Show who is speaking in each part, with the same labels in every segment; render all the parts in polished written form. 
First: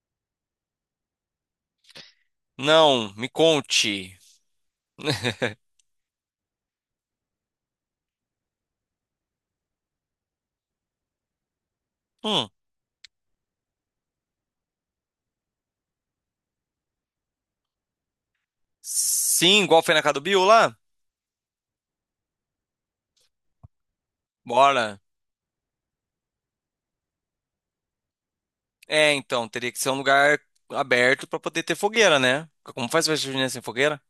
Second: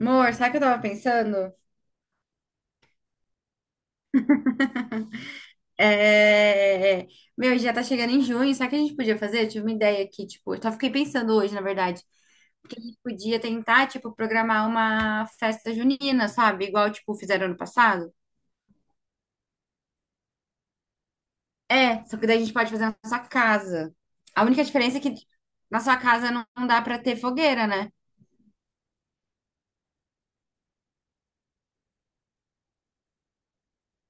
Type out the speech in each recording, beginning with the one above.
Speaker 1: Amor, sabe o que eu tava pensando?
Speaker 2: Não, me conte.
Speaker 1: É... Meu, já tá chegando em junho, sabe o que a gente podia fazer? Eu tive uma ideia aqui, tipo, eu só fiquei pensando hoje, na verdade,
Speaker 2: Hum.
Speaker 1: que a gente podia tentar, tipo, programar uma festa junina, sabe? Igual, tipo, fizeram ano passado.
Speaker 2: Sim, igual foi na casa do Bill lá?
Speaker 1: É, só que daí a gente pode fazer na nossa casa. A única diferença
Speaker 2: Bora.
Speaker 1: é que na sua casa não dá pra ter fogueira, né?
Speaker 2: É, então, teria que ser um lugar aberto pra poder ter fogueira, né? Como faz festa junina sem fogueira?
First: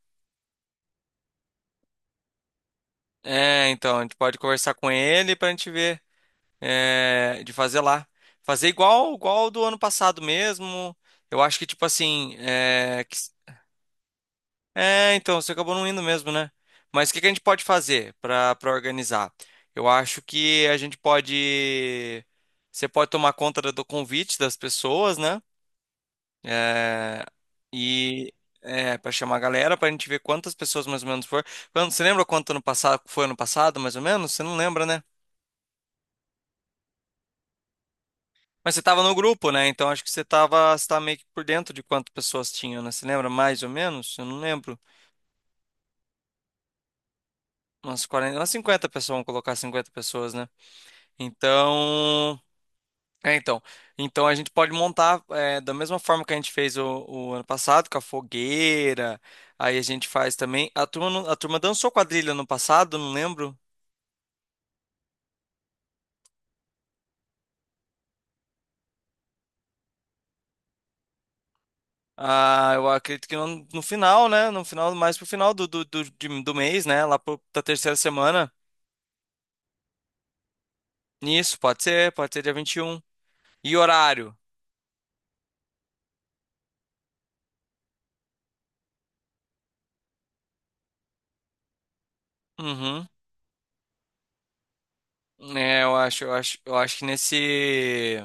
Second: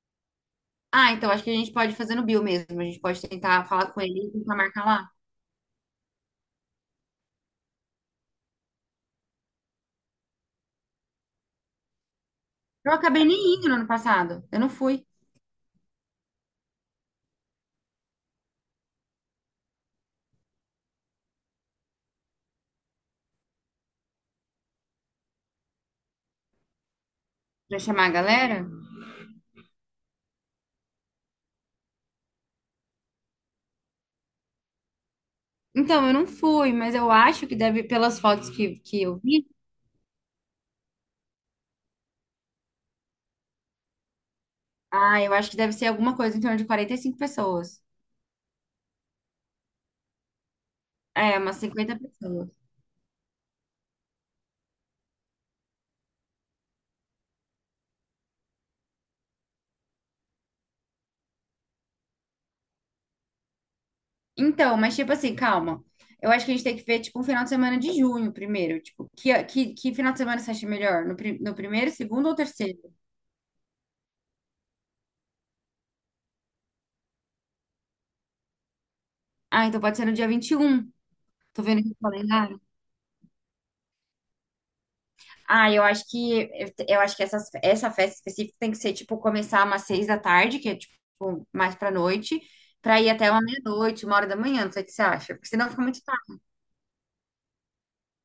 Speaker 1: Ah, então acho que a gente pode fazer no Bill mesmo. A gente pode tentar
Speaker 2: É,
Speaker 1: falar
Speaker 2: então,
Speaker 1: com
Speaker 2: a gente
Speaker 1: ele e
Speaker 2: pode
Speaker 1: tentar
Speaker 2: conversar
Speaker 1: marcar
Speaker 2: com
Speaker 1: lá.
Speaker 2: ele pra gente ver de fazer lá. Fazer igual do ano passado mesmo. Eu acho que, tipo assim,
Speaker 1: Eu
Speaker 2: que
Speaker 1: acabei nem indo no ano passado. Eu não fui.
Speaker 2: É, então, você acabou não indo mesmo, né? Mas o que que a gente pode fazer para organizar? Eu acho que a gente pode. Você pode tomar conta do convite das pessoas, né? É,
Speaker 1: Pra chamar a
Speaker 2: e
Speaker 1: galera?
Speaker 2: para chamar a galera, para a gente ver quantas pessoas mais ou menos foram. Você lembra quanto ano passado foi ano passado, mais ou menos? Você não lembra, né?
Speaker 1: Então, eu não fui, mas eu acho que deve, pelas fotos
Speaker 2: Mas
Speaker 1: que,
Speaker 2: você estava
Speaker 1: que
Speaker 2: no
Speaker 1: eu vi,
Speaker 2: grupo, né? Então acho que você tava meio que por dentro de quantas pessoas tinham, né? Você lembra mais ou menos? Eu não lembro.
Speaker 1: ah, eu acho que deve ser alguma coisa em torno de 45 pessoas.
Speaker 2: Umas 40, umas 50 pessoas, vamos colocar 50 pessoas, né?
Speaker 1: É, umas 50
Speaker 2: Então,
Speaker 1: pessoas.
Speaker 2: é, então, então a gente pode montar da mesma forma que a gente fez o ano passado, com a fogueira. Aí a gente faz também. A turma dançou quadrilha no passado, não lembro.
Speaker 1: Então, mas tipo assim, calma. Eu acho que a gente tem que ver, tipo, um final de semana de junho primeiro. Tipo, que final de semana você acha melhor? No primeiro, segundo ou
Speaker 2: Ah,
Speaker 1: terceiro?
Speaker 2: eu acredito que no final, né? No final, mais pro final do mês, né? Lá da terceira semana.
Speaker 1: Ah, então pode ser no dia 21.
Speaker 2: Isso,
Speaker 1: Tô vendo aqui o
Speaker 2: pode ser dia
Speaker 1: calendário.
Speaker 2: 21. E um. E horário?
Speaker 1: Ah, eu acho que essa festa específica tem que ser tipo começar umas 6 da tarde, que é tipo mais pra noite, pra
Speaker 2: Uhum.
Speaker 1: ir até uma meia-noite, 1 hora da manhã, não sei o que você acha, porque senão
Speaker 2: É,
Speaker 1: fica
Speaker 2: eu
Speaker 1: muito
Speaker 2: acho, eu
Speaker 1: tarde.
Speaker 2: acho, eu acho que nesse.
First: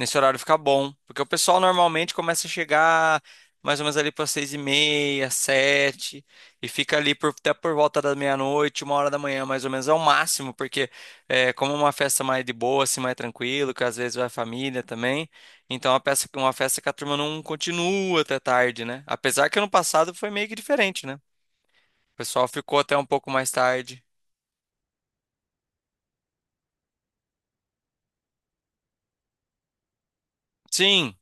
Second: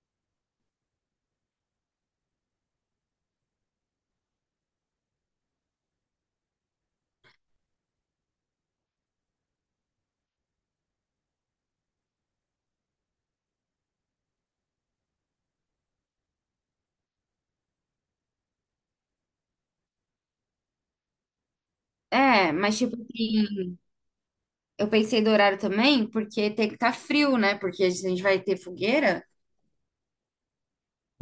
Speaker 2: Nesse horário fica bom, porque o pessoal normalmente começa a chegar mais ou menos ali para 6:30, sete, e fica ali até por volta da meia-noite, uma hora da manhã, mais ou menos, é o máximo, porque como é uma festa mais de boa, assim, mais tranquilo, que às vezes vai família também, então é uma festa que a turma não continua até tarde, né? Apesar que ano passado foi meio que diferente, né? O pessoal
Speaker 1: É,
Speaker 2: ficou
Speaker 1: mas
Speaker 2: até um pouco mais tarde.
Speaker 1: eu pensei do horário também, porque tem que estar frio, né? Porque se a gente vai ter fogueira,
Speaker 2: Sim,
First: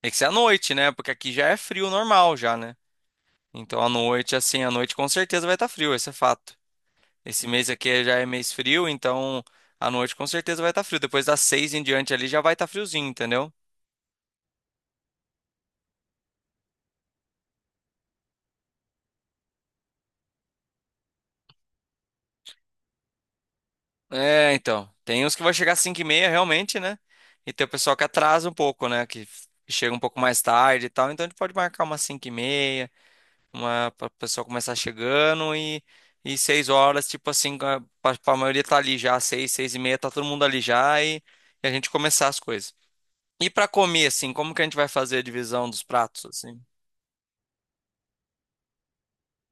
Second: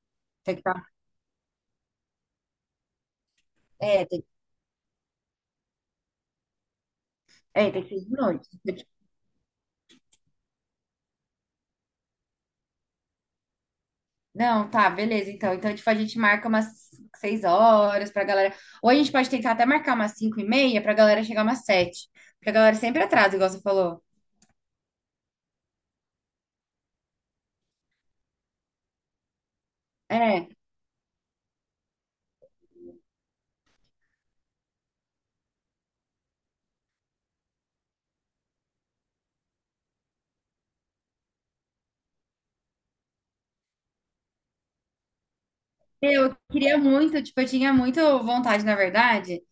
Speaker 2: tem que ser à
Speaker 1: tem que
Speaker 2: noite,
Speaker 1: estar.
Speaker 2: né? Porque aqui já é frio normal já, né? Então, à
Speaker 1: é, tem,
Speaker 2: noite, assim, à noite com certeza vai estar frio, esse é fato. Esse mês
Speaker 1: tem que
Speaker 2: aqui
Speaker 1: ser de
Speaker 2: já é
Speaker 1: noite.
Speaker 2: mês
Speaker 1: Então,
Speaker 2: frio,
Speaker 1: tipo,
Speaker 2: então à noite com certeza vai estar frio. Depois das seis em diante ali já vai estar friozinho, entendeu?
Speaker 1: não, tá, beleza. Então, tipo, a gente marca umas 6 horas pra galera. Ou a gente pode tentar até marcar umas 5h30 pra galera chegar umas 7h. Porque a galera sempre atrasa, igual você falou.
Speaker 2: É, então. Tem uns que vai chegar às 5:30, realmente, né? E tem o pessoal que atrasa um pouco, né? Que chega um pouco mais
Speaker 1: É,
Speaker 2: tarde e tal. Então a gente pode marcar umas 5:30, uma, para o pessoal começar chegando e 6 horas, tipo assim, pra maioria tá ali já, seis, seis e meia, tá todo mundo ali já e a gente começar as coisas. E pra comer, assim, como que a gente vai fazer a divisão dos pratos,
Speaker 1: eu
Speaker 2: assim?
Speaker 1: queria muito, tipo, eu tinha muito vontade, na verdade,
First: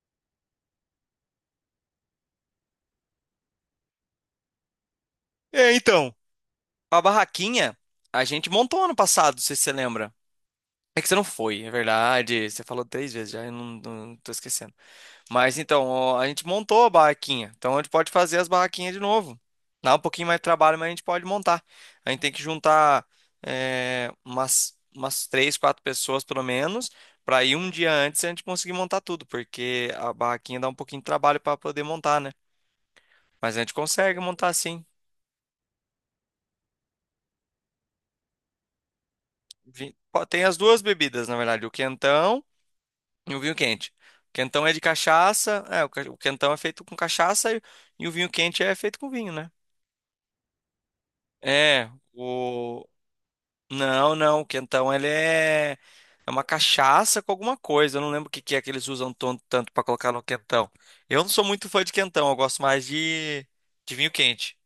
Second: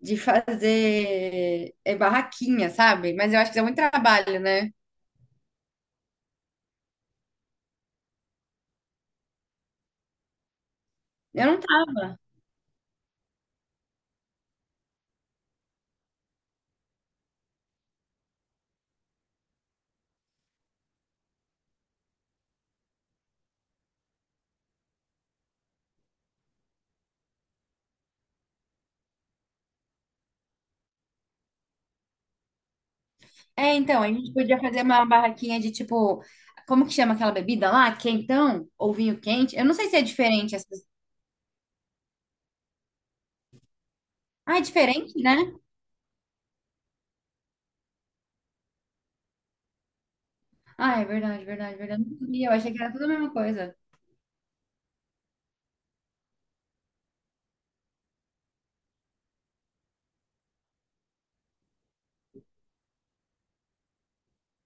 Speaker 1: de fazer barraquinha, sabe? Mas eu acho que dá muito trabalho, né?
Speaker 2: É, então. A barraquinha a gente montou ano passado, não sei se você lembra. É que você não
Speaker 1: Eu não
Speaker 2: foi, é
Speaker 1: tava.
Speaker 2: verdade. Você falou 3 vezes já, eu não tô esquecendo. Mas então, ó, a gente montou a barraquinha. Então a gente pode fazer as barraquinhas de novo. Dá um pouquinho mais de trabalho, mas a gente pode montar. A gente tem que juntar umas três, quatro pessoas pelo menos, para ir um dia antes e a gente conseguir montar tudo, porque a barraquinha dá um pouquinho de trabalho para poder montar, né? Mas a gente
Speaker 1: É, então, a
Speaker 2: consegue
Speaker 1: gente
Speaker 2: montar
Speaker 1: podia fazer
Speaker 2: assim.
Speaker 1: uma barraquinha de tipo, como que chama aquela bebida lá? Quentão ou vinho quente? Eu não sei se é
Speaker 2: Pô, tem
Speaker 1: diferente
Speaker 2: as
Speaker 1: essas.
Speaker 2: duas bebidas, na verdade, o quentão e o vinho quente. O
Speaker 1: Ah, é
Speaker 2: quentão é de
Speaker 1: diferente, né?
Speaker 2: cachaça, o quentão é feito com cachaça e o vinho quente é feito com vinho, né?
Speaker 1: Ah, é verdade, verdade,
Speaker 2: É,
Speaker 1: verdade. Não sabia. Eu achei que
Speaker 2: o.
Speaker 1: era tudo a mesma coisa.
Speaker 2: Não, não, o quentão ele é. É uma cachaça com alguma coisa. Eu não lembro o que que é que eles usam tanto para colocar no quentão. Eu não sou muito fã de quentão, eu gosto mais de vinho quente.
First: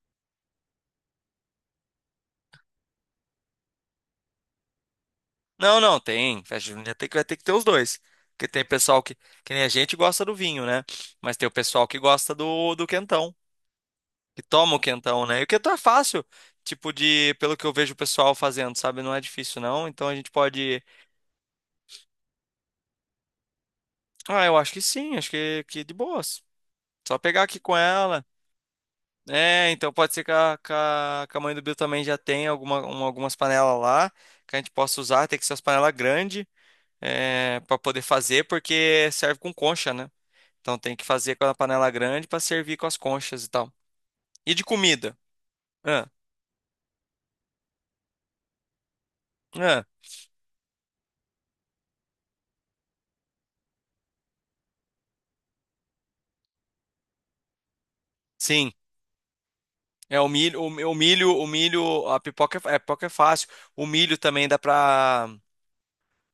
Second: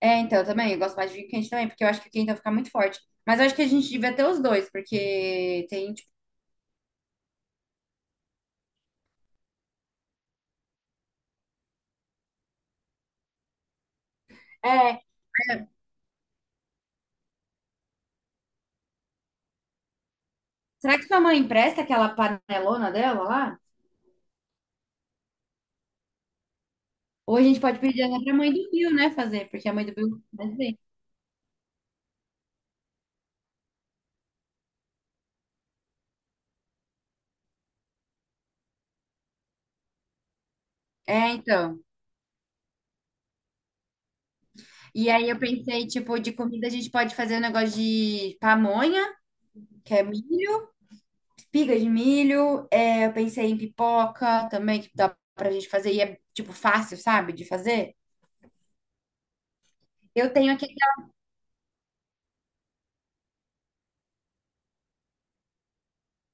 Speaker 1: É, então, eu também, eu gosto mais de vinho quente também, porque eu acho que o quentão fica muito forte. Mas eu acho que a gente devia ter os dois, porque
Speaker 2: Não,
Speaker 1: tem,
Speaker 2: não,
Speaker 1: tipo,
Speaker 2: tem. Festa junina vai ter que ter os dois. Porque tem pessoal que nem a gente gosta do vinho, né? Mas tem o pessoal que gosta do quentão, que toma o
Speaker 1: é.
Speaker 2: quentão, né? E o quentão é fácil, tipo de, pelo que eu vejo o pessoal fazendo, sabe? Não é difícil, não. Então a gente pode.
Speaker 1: Será que sua mãe empresta aquela panelona dela lá?
Speaker 2: Ah, eu acho que sim, acho que de boas. Só
Speaker 1: Ou
Speaker 2: pegar
Speaker 1: a
Speaker 2: aqui
Speaker 1: gente
Speaker 2: com
Speaker 1: pode pedir até
Speaker 2: ela.
Speaker 1: pra mãe do Bill, né, fazer, porque
Speaker 2: É,
Speaker 1: a mãe
Speaker 2: então
Speaker 1: do
Speaker 2: pode ser
Speaker 1: Bill
Speaker 2: que
Speaker 1: faz
Speaker 2: a, que
Speaker 1: bem.
Speaker 2: a, que a mãe do Bill também já tenha algumas panelas lá que a gente possa usar. Tem que ser as panelas grandes para poder fazer, porque serve com concha, né? Então tem que
Speaker 1: É,
Speaker 2: fazer com a
Speaker 1: então.
Speaker 2: panela grande para servir com as conchas e tal. E de
Speaker 1: E
Speaker 2: comida?
Speaker 1: aí eu pensei,
Speaker 2: Ah,
Speaker 1: tipo, de comida a gente pode fazer um negócio de pamonha,
Speaker 2: ah,
Speaker 1: que é milho, espiga de milho. Eu pensei em pipoca também, que dá pra gente fazer e é, tipo, fácil, sabe, de fazer.
Speaker 2: sim. É o
Speaker 1: Eu tenho
Speaker 2: milho, o,
Speaker 1: aquele
Speaker 2: mi- o milho, a pipoca é fácil. O milho também dá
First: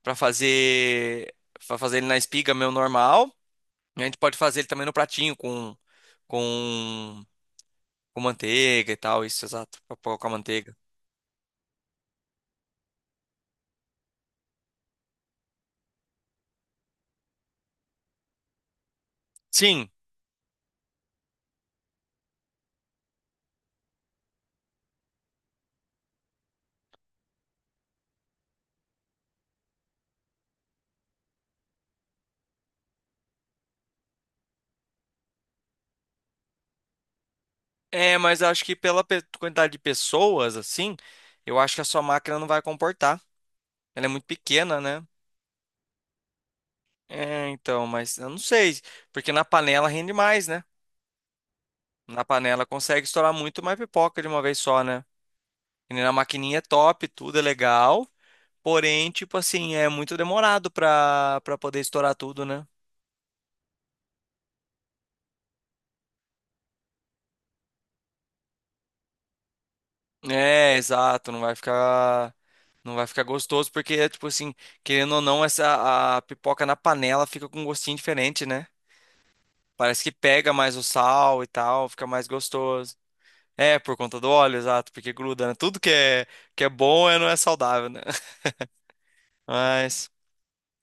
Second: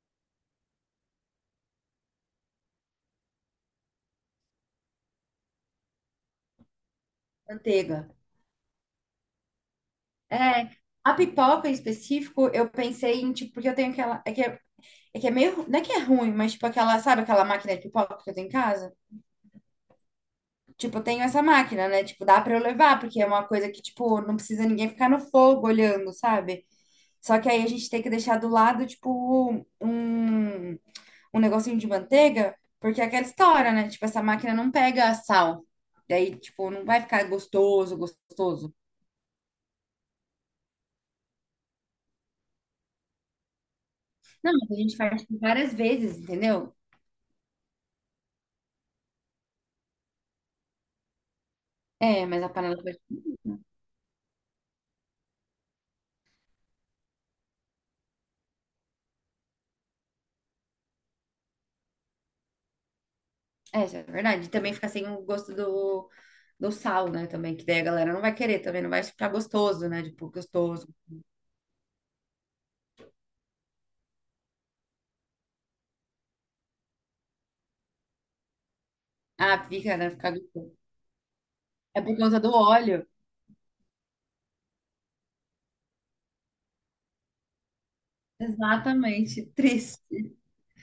Speaker 2: pra fazer, pra fazer ele na espiga meu normal. E a gente pode fazer ele também no pratinho com,
Speaker 1: da manteiga.
Speaker 2: com manteiga e tal, isso, exato, pra pôr com
Speaker 1: É,
Speaker 2: manteiga.
Speaker 1: a pipoca em específico, eu pensei em, tipo, porque eu tenho aquela, é que é meio, não é que é ruim, mas tipo aquela, sabe aquela máquina de pipoca que eu tenho em casa?
Speaker 2: Sim,
Speaker 1: Tipo, eu tenho essa máquina, né? Tipo, dá pra eu levar, porque é uma coisa que, tipo, não precisa ninguém ficar no fogo olhando, sabe? Só que aí a gente tem que deixar do lado, tipo, um negocinho de manteiga, porque é aquela história, né? Tipo, essa máquina não pega sal. Daí, tipo, não vai ficar gostoso,
Speaker 2: mas eu acho
Speaker 1: gostoso.
Speaker 2: que pela quantidade de pessoas, assim, eu acho que a sua máquina não vai comportar. Ela é muito
Speaker 1: Não, mas a
Speaker 2: pequena,
Speaker 1: gente
Speaker 2: né?
Speaker 1: faz tipo, várias vezes, entendeu?
Speaker 2: É, então, mas eu não sei, porque na panela rende mais, né?
Speaker 1: É,
Speaker 2: Na
Speaker 1: mas a
Speaker 2: panela
Speaker 1: panela.
Speaker 2: consegue estourar muito mais pipoca de uma vez só, né? E na maquininha é top, tudo é legal, porém, tipo assim, é muito demorado pra poder estourar tudo, né?
Speaker 1: É, isso é verdade. E também fica sem o gosto do sal, né? Também, que daí a galera não vai querer, também não vai ficar gostoso, né? Tipo,
Speaker 2: É,
Speaker 1: gostoso.
Speaker 2: exato, não vai ficar gostoso, porque, tipo assim, querendo ou não, a pipoca na panela fica com um gostinho diferente, né?
Speaker 1: Ah, fica,
Speaker 2: Parece
Speaker 1: né?
Speaker 2: que
Speaker 1: Fica
Speaker 2: pega mais
Speaker 1: gostoso.
Speaker 2: o sal e tal,
Speaker 1: É
Speaker 2: fica
Speaker 1: por
Speaker 2: mais
Speaker 1: conta do
Speaker 2: gostoso.
Speaker 1: óleo.
Speaker 2: É, por conta do óleo, exato, porque gruda, né? Tudo que é bom não é saudável, né?
Speaker 1: Exatamente.
Speaker 2: Mas,
Speaker 1: Triste.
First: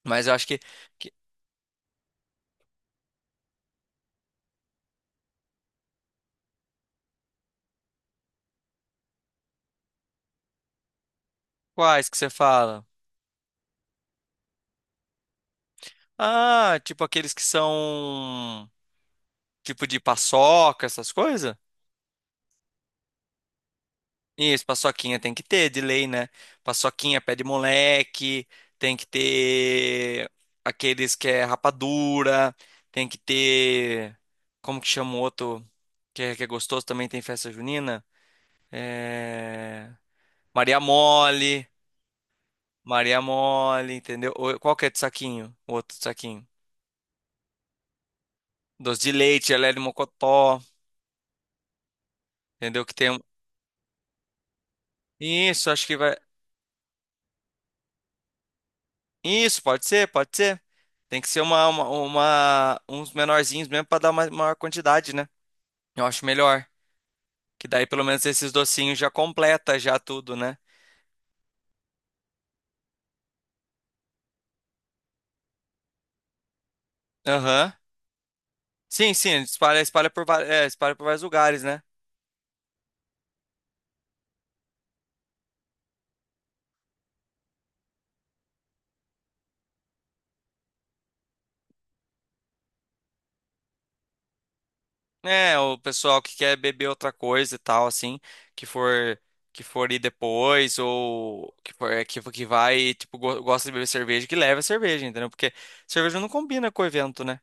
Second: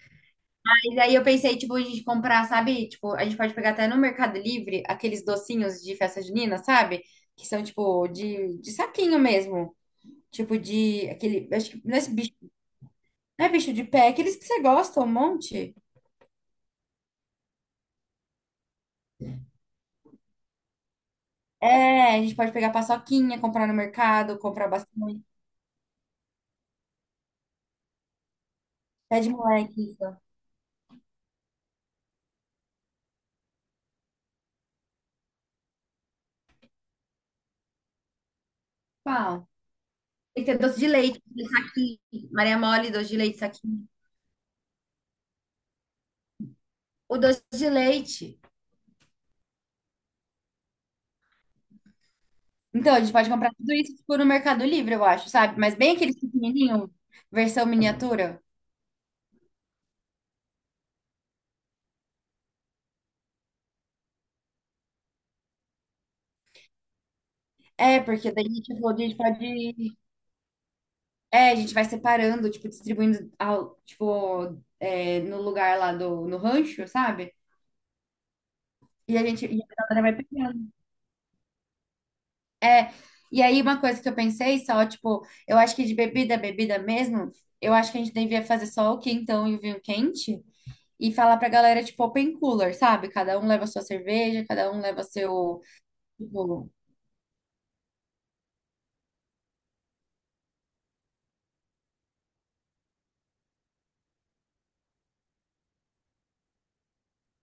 Speaker 2: mas eu acho que,
Speaker 1: Mas
Speaker 2: que-
Speaker 1: aí eu pensei, tipo, a gente comprar, sabe? Tipo, a gente pode pegar até no Mercado Livre aqueles docinhos de festa junina, sabe? Que são, tipo, de saquinho mesmo. Tipo, de aquele. Acho que não é
Speaker 2: Quais
Speaker 1: esse
Speaker 2: que você
Speaker 1: bicho.
Speaker 2: fala?
Speaker 1: Não é bicho de pé, é aqueles que você gosta, um monte.
Speaker 2: Ah, tipo aqueles que são... Tipo de paçoca, essas coisas?
Speaker 1: É, a gente pode pegar paçoquinha, comprar no mercado,
Speaker 2: Isso,
Speaker 1: comprar
Speaker 2: paçoquinha
Speaker 1: bastante.
Speaker 2: tem que ter, de lei, né? Paçoquinha, pé de moleque, tem que
Speaker 1: Pé de moleque, isso.
Speaker 2: ter aqueles que é rapadura, tem que ter... Como que chama o outro que é gostoso, também tem festa junina?
Speaker 1: Qual?
Speaker 2: É...
Speaker 1: Tem que ter doce
Speaker 2: Maria
Speaker 1: de leite,
Speaker 2: Mole...
Speaker 1: saquinho. Maria mole, doce de
Speaker 2: Maria
Speaker 1: leite, saquinho.
Speaker 2: mole, entendeu? Qual que é de saquinho? O outro de saquinho.
Speaker 1: O doce de leite.
Speaker 2: Doce de leite, gelé de mocotó, entendeu? Que
Speaker 1: Então, a
Speaker 2: tem
Speaker 1: gente
Speaker 2: um...
Speaker 1: pode comprar tudo isso, tipo, no Mercado Livre, eu acho, sabe?
Speaker 2: Isso,
Speaker 1: Mas
Speaker 2: acho
Speaker 1: bem
Speaker 2: que vai...
Speaker 1: aqueles pequenininhos, versão miniatura.
Speaker 2: Isso, pode ser, pode ser. Tem que ser uns menorzinhos mesmo para dar uma maior quantidade, né? Eu acho melhor. Que daí
Speaker 1: É,
Speaker 2: pelo menos
Speaker 1: porque
Speaker 2: esses
Speaker 1: daí, tipo, a
Speaker 2: docinhos já
Speaker 1: gente
Speaker 2: completa já
Speaker 1: pode...
Speaker 2: tudo, né?
Speaker 1: É, a gente vai separando, tipo, distribuindo, ao, tipo, no lugar lá no rancho, sabe?
Speaker 2: Aham. Sim,
Speaker 1: E a
Speaker 2: sim,
Speaker 1: gente, e a
Speaker 2: espalha,
Speaker 1: galera vai pegando.
Speaker 2: espalha por vários lugares, né?
Speaker 1: É, e aí uma coisa que eu pensei só, tipo, eu acho que de bebida, bebida mesmo, eu acho que a gente devia fazer só o quentão e o vinho quente e falar pra galera, tipo, open cooler, sabe? Cada um leva a sua cerveja, cada um leva
Speaker 2: É,
Speaker 1: seu...
Speaker 2: o pessoal que quer
Speaker 1: tipo,
Speaker 2: beber outra coisa e tal, assim, que for que for ir depois ou que for que vai, tipo, gosta de beber cerveja, que leva a cerveja, entendeu? Porque cerveja não combina com o evento, né?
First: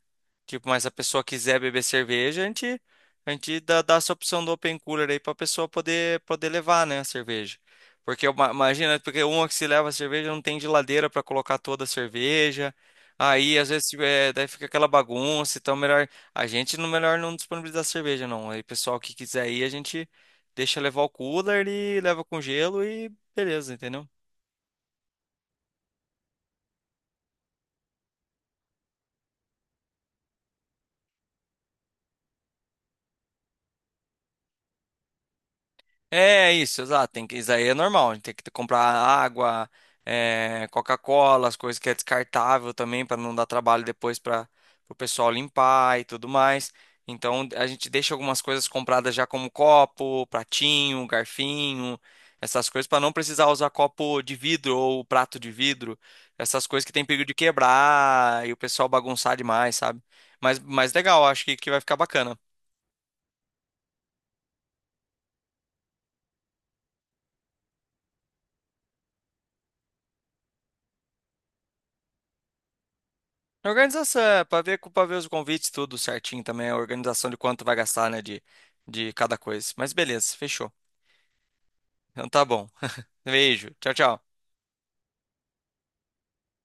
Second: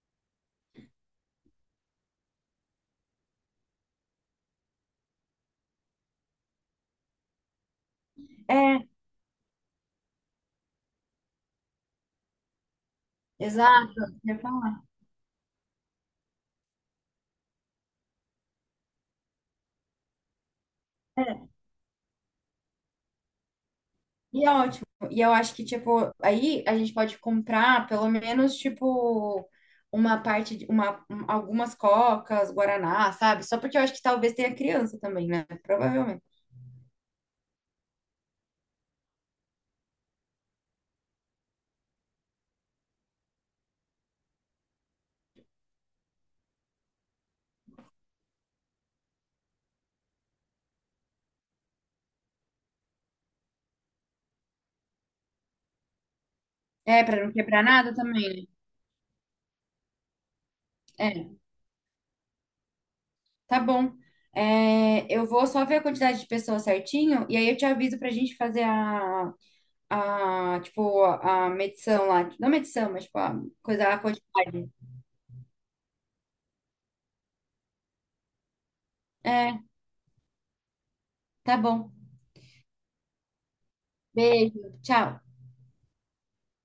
Speaker 2: Tipo, mas se a pessoa quiser beber cerveja, a gente dá essa opção do open cooler aí pra pessoa poder levar, né, a cerveja. Porque uma-
Speaker 1: é,
Speaker 2: imagina, porque uma que se leva a cerveja não tem geladeira pra colocar toda a cerveja. Aí, às vezes,
Speaker 1: exato, eu ia
Speaker 2: daí fica
Speaker 1: falar.
Speaker 2: aquela bagunça, então é melhor a gente, no melhor, não disponibiliza cerveja, não. Aí, pessoal que quiser ir, a gente deixa levar o
Speaker 1: É,
Speaker 2: cooler e leva com gelo e beleza, entendeu?
Speaker 1: e é ótimo. E eu acho que, tipo, aí a gente pode comprar pelo menos, tipo, uma parte, algumas cocas, guaraná, sabe? Só porque eu acho que talvez tenha criança também, né? Provavelmente.
Speaker 2: É isso, exato. Isso aí é normal. A gente tem que comprar água, Coca-Cola, as coisas que é descartável também, para não dar trabalho depois para o pessoal limpar e tudo mais. Então a gente deixa algumas coisas compradas já como copo, pratinho, garfinho, essas coisas para não precisar usar copo de vidro ou prato de vidro, essas coisas que tem
Speaker 1: É, pra
Speaker 2: perigo
Speaker 1: não
Speaker 2: de
Speaker 1: quebrar nada
Speaker 2: quebrar
Speaker 1: também,
Speaker 2: e o pessoal bagunçar demais, sabe? Mas
Speaker 1: né?
Speaker 2: legal,
Speaker 1: É,
Speaker 2: acho que vai ficar bacana.
Speaker 1: tá bom. É, eu vou só ver a quantidade de pessoas certinho e aí eu te aviso pra gente fazer a, tipo, a medição lá. Não medição, mas, tipo, a coisa, a
Speaker 2: Organização, para
Speaker 1: quantidade.
Speaker 2: ver, os convites, tudo certinho também, a organização de quanto vai gastar, né, de cada
Speaker 1: É,
Speaker 2: coisa. Mas beleza, fechou.
Speaker 1: tá bom.
Speaker 2: Então tá bom. Beijo, tchau, tchau.
Speaker 1: Beijo, tchau.